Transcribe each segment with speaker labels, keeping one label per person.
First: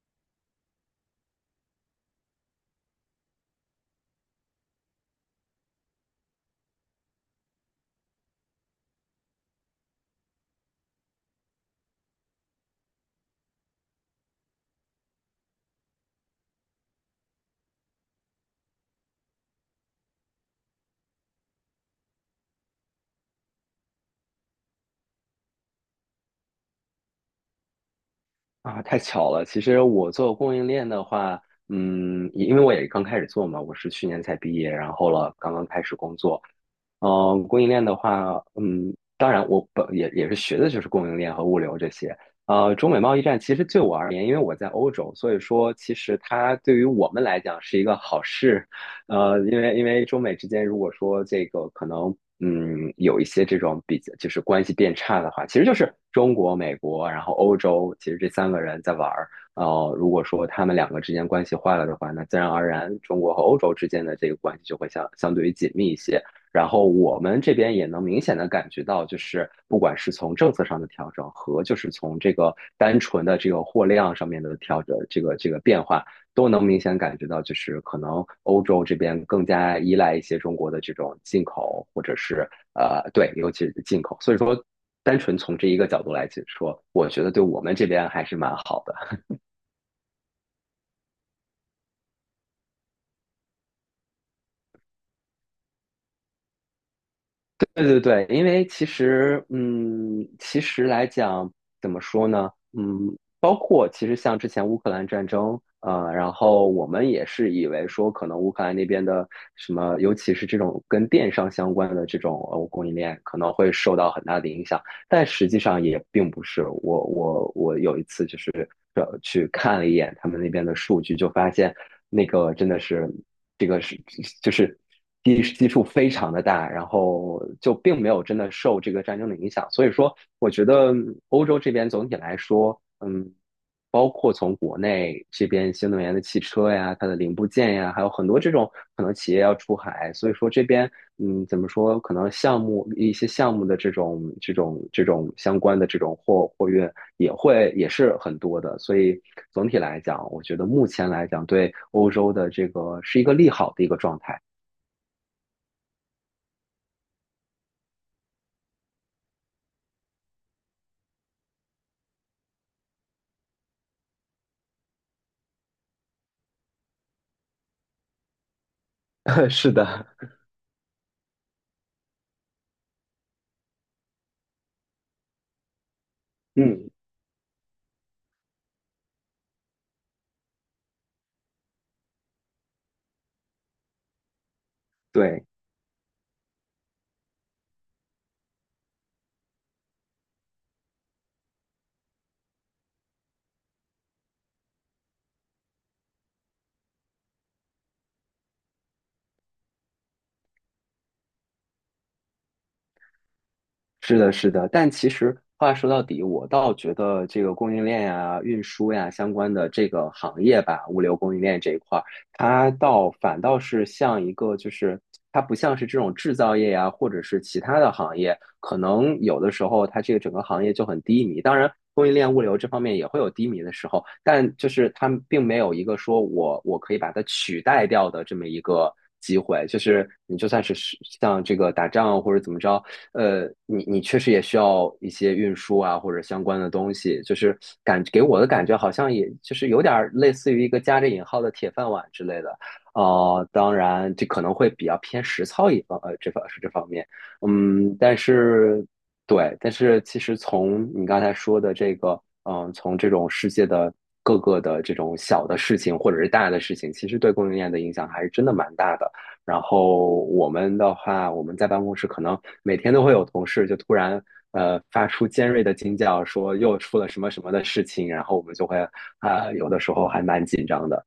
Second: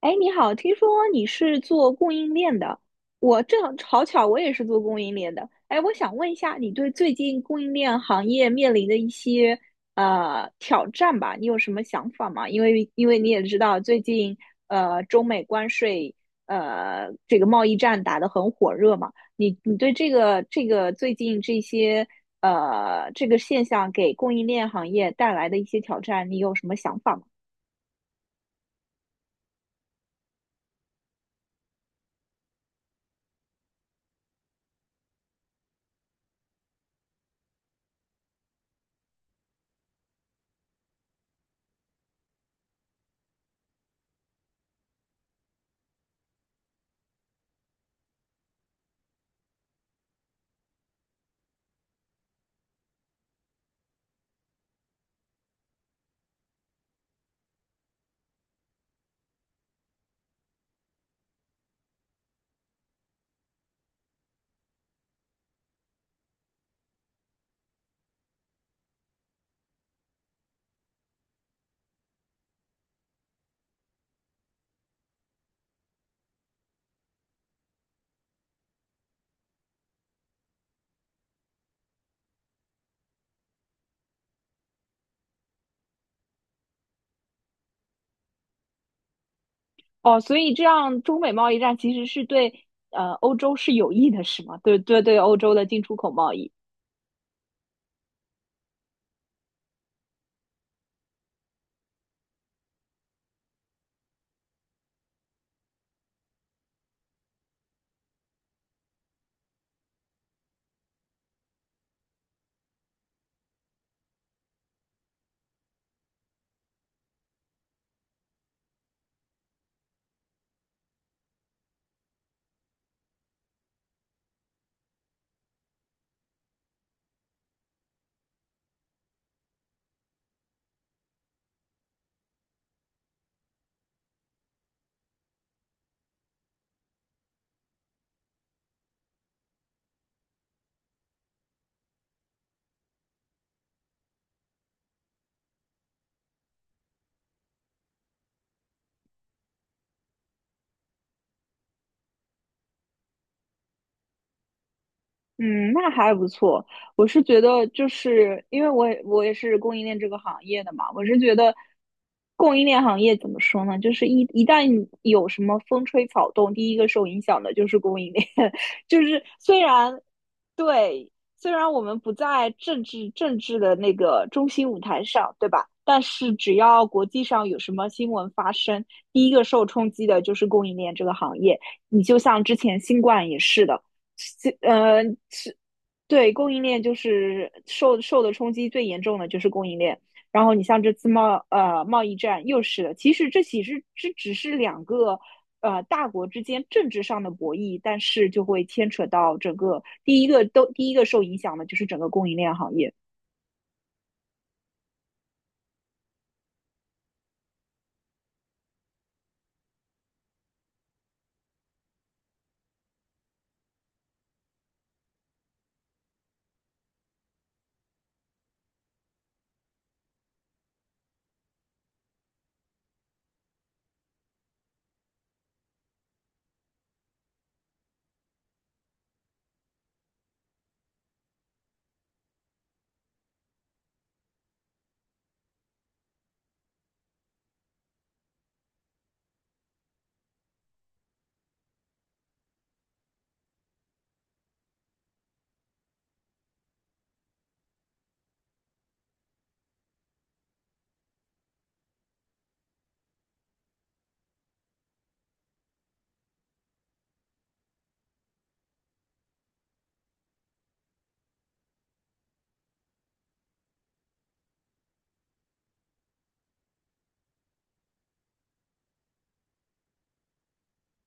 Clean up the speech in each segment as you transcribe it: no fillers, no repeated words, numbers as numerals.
Speaker 1: 哎，你好，听说你是做供应链的，我正好巧，我也是做供应链的。哎，我想问一下，你对最近供应链行业面临的一些挑战吧，你有什么想法吗？因为你也知道，最近中美关税这个贸易战打得很火热嘛，你对这个最近这些这个现象给供应链行业带来的一些挑战，你有什么想法吗？
Speaker 2: 啊，太巧了！其实我做供应链的话，也因为我也刚开始做嘛，我是去年才毕业，然后了刚刚开始工作。供应链的话，当然我本也是学的就是供应链和物流这些。中美贸易战其实对我而言，因为我在欧洲，所以说其实它对于我们来讲是一个好事，因为中美之间，如果说这个可能，有一些这种比较，就是关系变差的话，其实就是中国、美国，然后欧洲，其实这三个人在玩儿。呃，如果说他们两个之间关系坏了的话，那自然而然，中国和欧洲之间的这个关系就会相对于紧密一些。然后我们这边也能明显的感觉到，就是不管是从政策上的调整和就是从这个单纯的这个货量上面的调整，这个变化，都能明显感觉到，就是可能欧洲这边更加依赖一些中国的这种进口，或者是呃，对，尤其是进口。所以说，单纯从这一个角度来解说，我觉得对我们这边还是蛮好的。
Speaker 1: 哦，所以这样中美贸易战其实是对欧洲是有益的，是吗？对对对，欧洲的进出口贸易。
Speaker 2: 对对对，因为其实，嗯，其实来讲，怎么说呢？嗯，包括其实像之前乌克兰战争，然后我们也是以为说，可能乌克兰那边的什么，尤其是这种跟电商相关的这种供应链，可能会受到很大的影响，但实际上也并不是。我有一次就是去看了一眼他们那边的数据，就发现那个真的是。这个是就是基数非常的大，然后就并没有真的受这个战争的影响。所以说，我觉得欧洲这边总体来说，嗯，包括从国内这边新能源的汽车呀、它的零部件呀，还有很多这种可能企业要出海，所以说这边嗯，怎么说，可能项目一些项目的这种相关的这种货运也会也是很多的，所以总体来讲，我觉得目前来讲对欧洲的这个是一个利好的一个状态。
Speaker 1: 嗯，那还不错。我是觉得，就是因为我也是供应链这个行业的嘛，我是觉得供应链行业怎么说呢？就是一旦有什么风吹草动，第一个受影响的就是供应链。就是 虽
Speaker 2: 是
Speaker 1: 然
Speaker 2: 的。
Speaker 1: 对，虽然我们不在政治的那个中心舞台上，对吧？但是只要
Speaker 2: 嗯，
Speaker 1: 国际上有什么新闻发生，第一个受冲击的就是供应链这个行业。你就像之前新冠也是的。呃
Speaker 2: 对。
Speaker 1: 对，供应链就是受的冲击最严重的就是供应链。然后你像这次贸易战又是的，其实这只是两个大国之间政治上的博弈，但是就会牵扯到整个第一个受影响的就是整个供应链行业。
Speaker 2: 是的，是的，但其实话说到底，我倒觉得这个供应链呀、运输呀相关的这个行业吧，物流供应链这一块儿，它倒反倒是像一个，就是它不像是这种制造业呀，或者是其他的行业，可能有的时候它这个整个行业就很低迷。当然，供应链物流这方面也会有低迷的时候，但就是它并没有一个说我可以把它取代掉的这么一个机会。就是你就算是像这个打仗或者怎么着。呃，你你确实也需要一些运输啊，或者相关的东西，就是给我的感觉好像也就是有点儿类似于一个加着引号的铁饭碗之类的，哦、当然这可能会比较偏实操一方，这方面，嗯，但是对，但是其实从你刚才说的这个，嗯，从这种世界的各个的这种小的事情或者是大的事情，其实对供应链的影响还是真的蛮大的。然后我们的话，我们在办公室可能每天都会有同事就突然发出尖锐的惊叫，说又出了什么什么的事情，然后我们就会啊、有的时候还蛮紧张的。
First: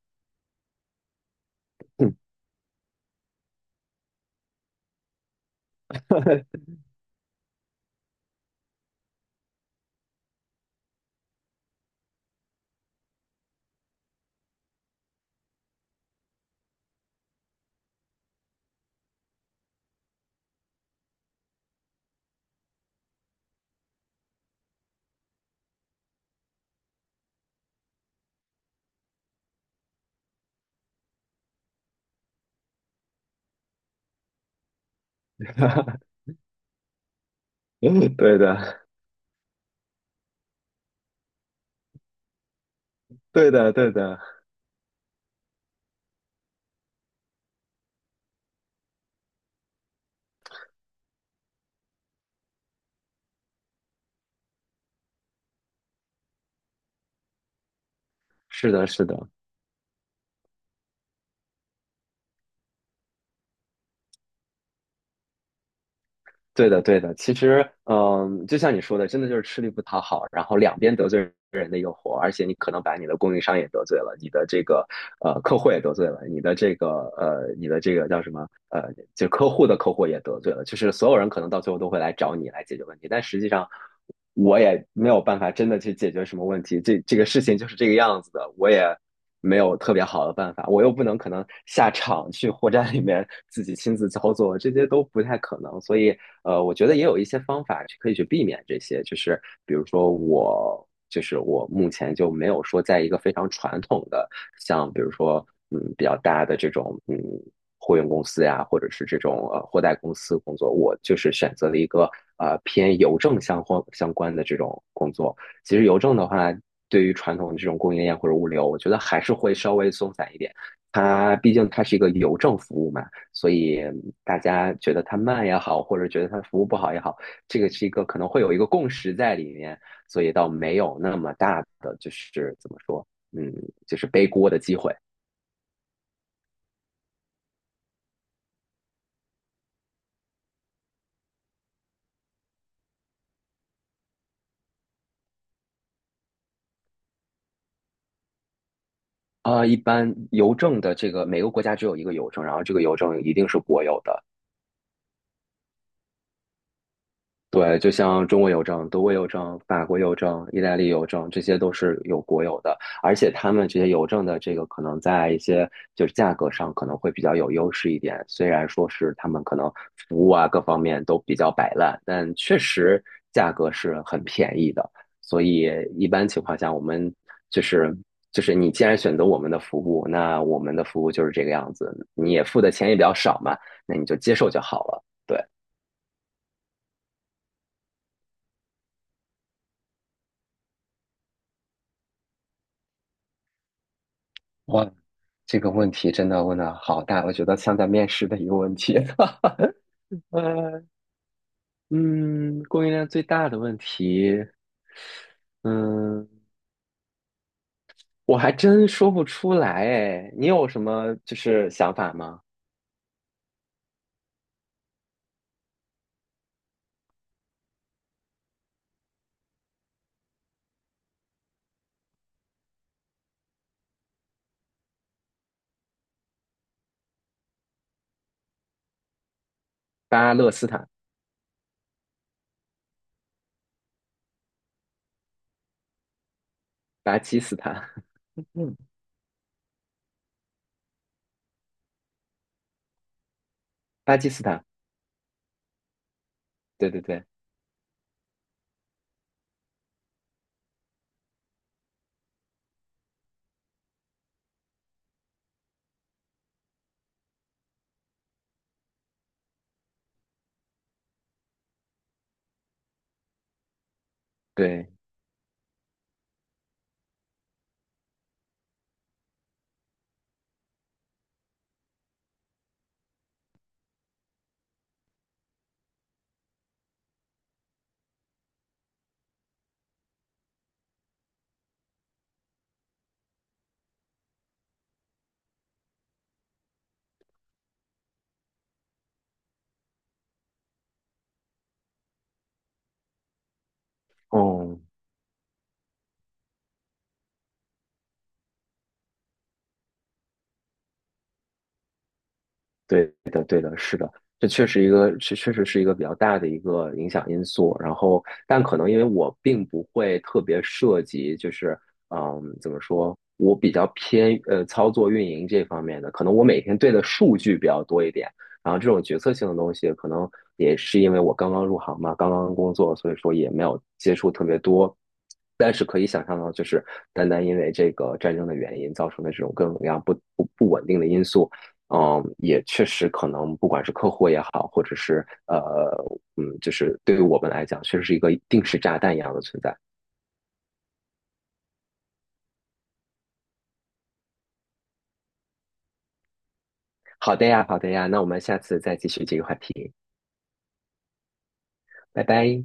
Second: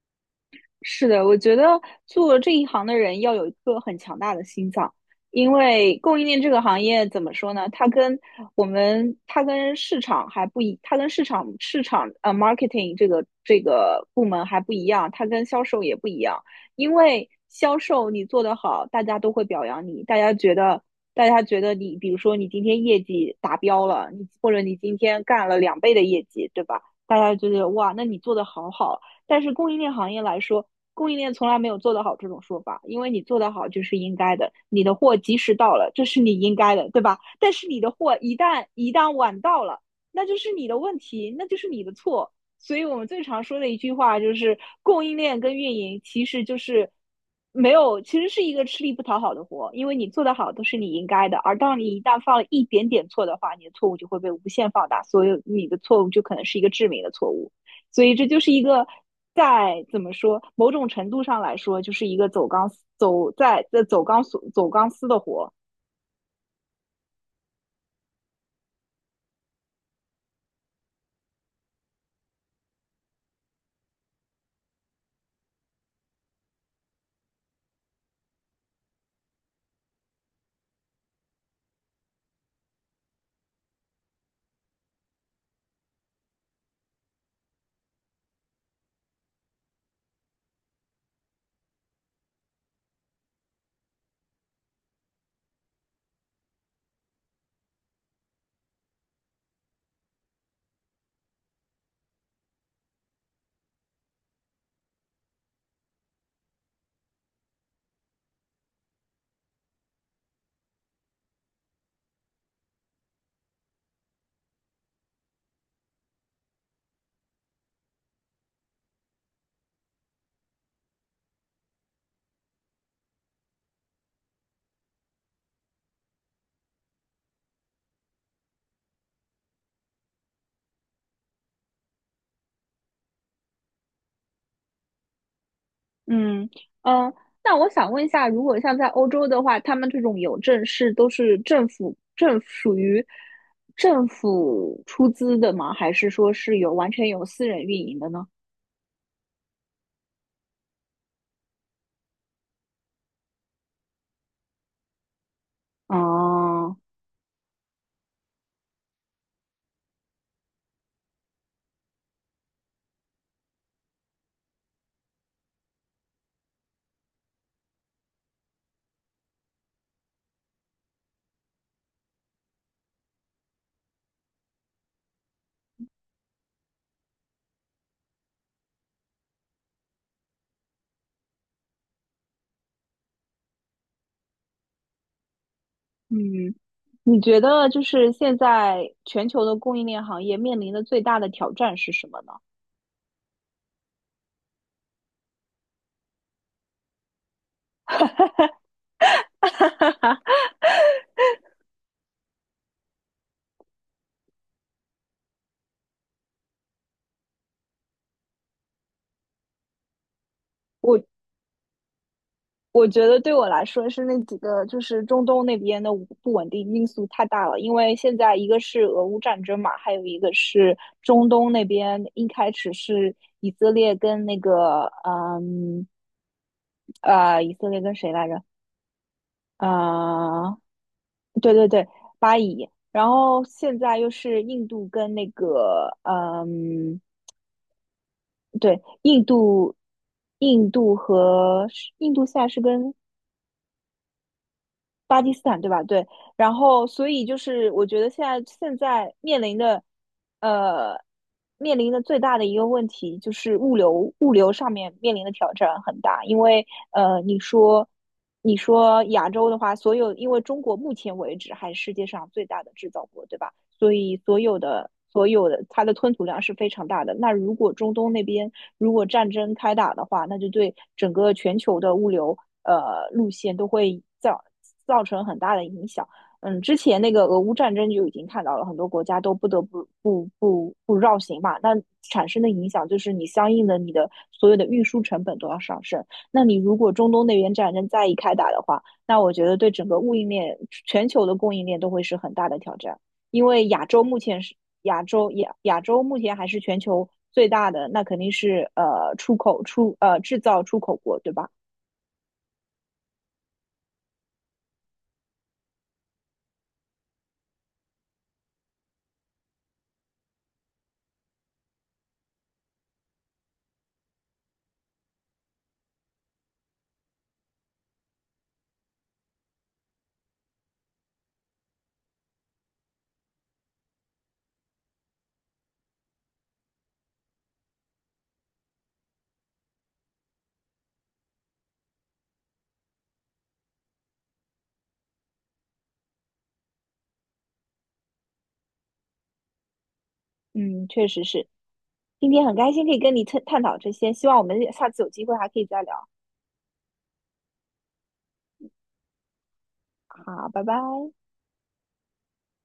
Speaker 1: 是的，我觉得做这一行的人要有一颗很强大的心脏，因为供应链这个 行业怎么说呢？它跟我们，它跟市场还不一，它跟市场marketing 这个这个部门还不一样，它跟销售也不一样。因为销售你做得好，大家都会表扬你，大家觉得你，比如说你今天业绩达标了，你或者你今天干了两倍的业绩，对吧？大家就觉得哇，那你做的好好。但是供应链行业来说，供应链从来没有做得好这种说法，因为你做得好就是应该的，你的货及时到了，这是你应该的，对吧？但是你的
Speaker 2: 嗯，
Speaker 1: 货一
Speaker 2: 对的，
Speaker 1: 旦一旦晚到了，那就是你的问题，那就是你的错。所以我们最常
Speaker 2: 对
Speaker 1: 说的
Speaker 2: 的，
Speaker 1: 一句
Speaker 2: 对
Speaker 1: 话
Speaker 2: 的，
Speaker 1: 就是，供应链跟运营其实就是没有，其实是一个吃力不讨好的活，因为你做得好都是你应该的，而当你一旦犯了一点点错的话，你的错误就会被无限放大，所以你的错误就可能是一个致命的错误。所以这就是一
Speaker 2: 是
Speaker 1: 个
Speaker 2: 的，是的。
Speaker 1: 在怎么说，某种程度上来说，就是一个走钢丝走在在走钢索走钢丝的活。
Speaker 2: 对的，对的。其实，嗯，就像你说的，真的就是吃力不讨好，然后两边得罪人的一个活，而且你可能把你的供应商也得罪了，你的这个客户也得罪了，你的这个叫什么就客户的客户也得罪了，就是所有人可能到最后都会来找你来解决问题，但实际上。我也没有办法真的去解决什么问题，这个事情就是这个样子的，我也没有特别好的办法，我又不能可能下场去货站里面自己亲自操作，这些都不太可能，所以我觉得也有一些方法去可以去避免这些，就是比如说我目前就没有说在一个非常传统的，像比如说嗯比较大的这种嗯货运公司呀，或者是这种货代公司工作，我就是选择了一个偏邮政相关的这种工作。其实邮政的话，对于传统的这种供应链或者物流，我觉得还是会稍微松散一点。它毕竟它是一个邮政服务嘛，所以大家觉得它慢也好，或者觉得它服务不好也好，这个是一个可能会有一个共识在里面，所以倒没有那么大的就是怎么说，嗯，就是背锅的机会。
Speaker 1: 嗯嗯，那我想问一下，如果像在欧洲的话，他们这种邮政是都是政府政属于政府出资的吗？还是说是有完全由私人运营的呢？
Speaker 2: 啊、一般邮政的这个每个国家只有一个邮政，然后这个邮政一定是国有的。
Speaker 1: 哦，
Speaker 2: 对，就像中国邮政、德国邮政、法国邮政、意大利邮政，这些都是有国有的，而且他们这些邮政的这个可能在一些就是价格上可能会比较有优势一点，虽然说是他们可能服务啊各方面都比较摆烂，但确实价格是很便宜的，所以一般情况下我们就是就是你既然选择我们的服务，那我们的服务就是这个样子，你也付的钱也比较少嘛，那你就接受就好了。对。
Speaker 1: 嗯，你觉得就是现在全球的供应链行业面临的最大的挑战是什么呢？
Speaker 2: 哇，这个问题真的问的好大，我觉得像在面试的一个问题。呃，嗯，供应链最大的问题，嗯，我还真说不出来哎。你有什么就是想法吗？
Speaker 1: 我觉得对我来说是那几个，就是中东那边的不稳定因素太大了。因为现在一个是俄乌战争嘛，还有一个是中东那边一开始是以色列跟那个，嗯，以色列跟谁来着？
Speaker 2: 巴勒
Speaker 1: 呃，
Speaker 2: 斯坦、
Speaker 1: 对对对，巴以。然后现在又是印度跟那个，嗯，
Speaker 2: 巴基斯坦、嗯，
Speaker 1: 对，印度，印度和印度现在是跟
Speaker 2: 巴基斯坦，
Speaker 1: 巴基斯坦对吧？对，然后
Speaker 2: 对对
Speaker 1: 所
Speaker 2: 对
Speaker 1: 以就是我觉得现在面临的，呃，面临的最大的一个问题就是物流上面面临的挑战很大，因为，你说你说亚洲的话，所有因为中国目前为止还是世界上最大的制造国，对吧？所以所有的
Speaker 2: 对，
Speaker 1: 所有的它的吞吐量是非常大的。那如果中东那边如果战争开打的话，那就对整个全球的物流路线都会造成很大的影响。嗯，之前那个俄乌战争就已经看到了，很多国家都不得不绕行嘛。那产生的影响就是你相应的你的所有的运输成本都要上升。那你如果中东那边战争再一开打的话，那我觉得对整个供应链、全球的供应链都会是很大的挑战。因为亚洲目前是
Speaker 2: 哦，
Speaker 1: 亚洲目前还是全球最大的，那肯定是出口出呃制造出口国，对吧？
Speaker 2: 对。这确实一个，确确实是一个比较大的一个影响因素。然后，但可能因为我并不会特别涉及，就是嗯，怎么说，我比较偏操作运营这方面的，可能我每天对的数据比较多一点。然后这种决策性的东西，可能也是因为我刚刚入行嘛，刚刚工作，所以说也没有接触特别多。但是可以想象到，就是单单因为这个战争的原因造成的这种各种各样不稳定的因素。嗯，也确实可能，不管是客户也好，或者是嗯，就是对于我们来讲，确实是一个定时炸弹一样的存在。
Speaker 1: 嗯，确实是。今天很开心可以跟你探讨这些，希望我们下次有机会还可以再聊。
Speaker 2: 好的呀，好的呀，那我们下次再继续这个话题，
Speaker 1: 好，拜拜。
Speaker 2: 拜拜。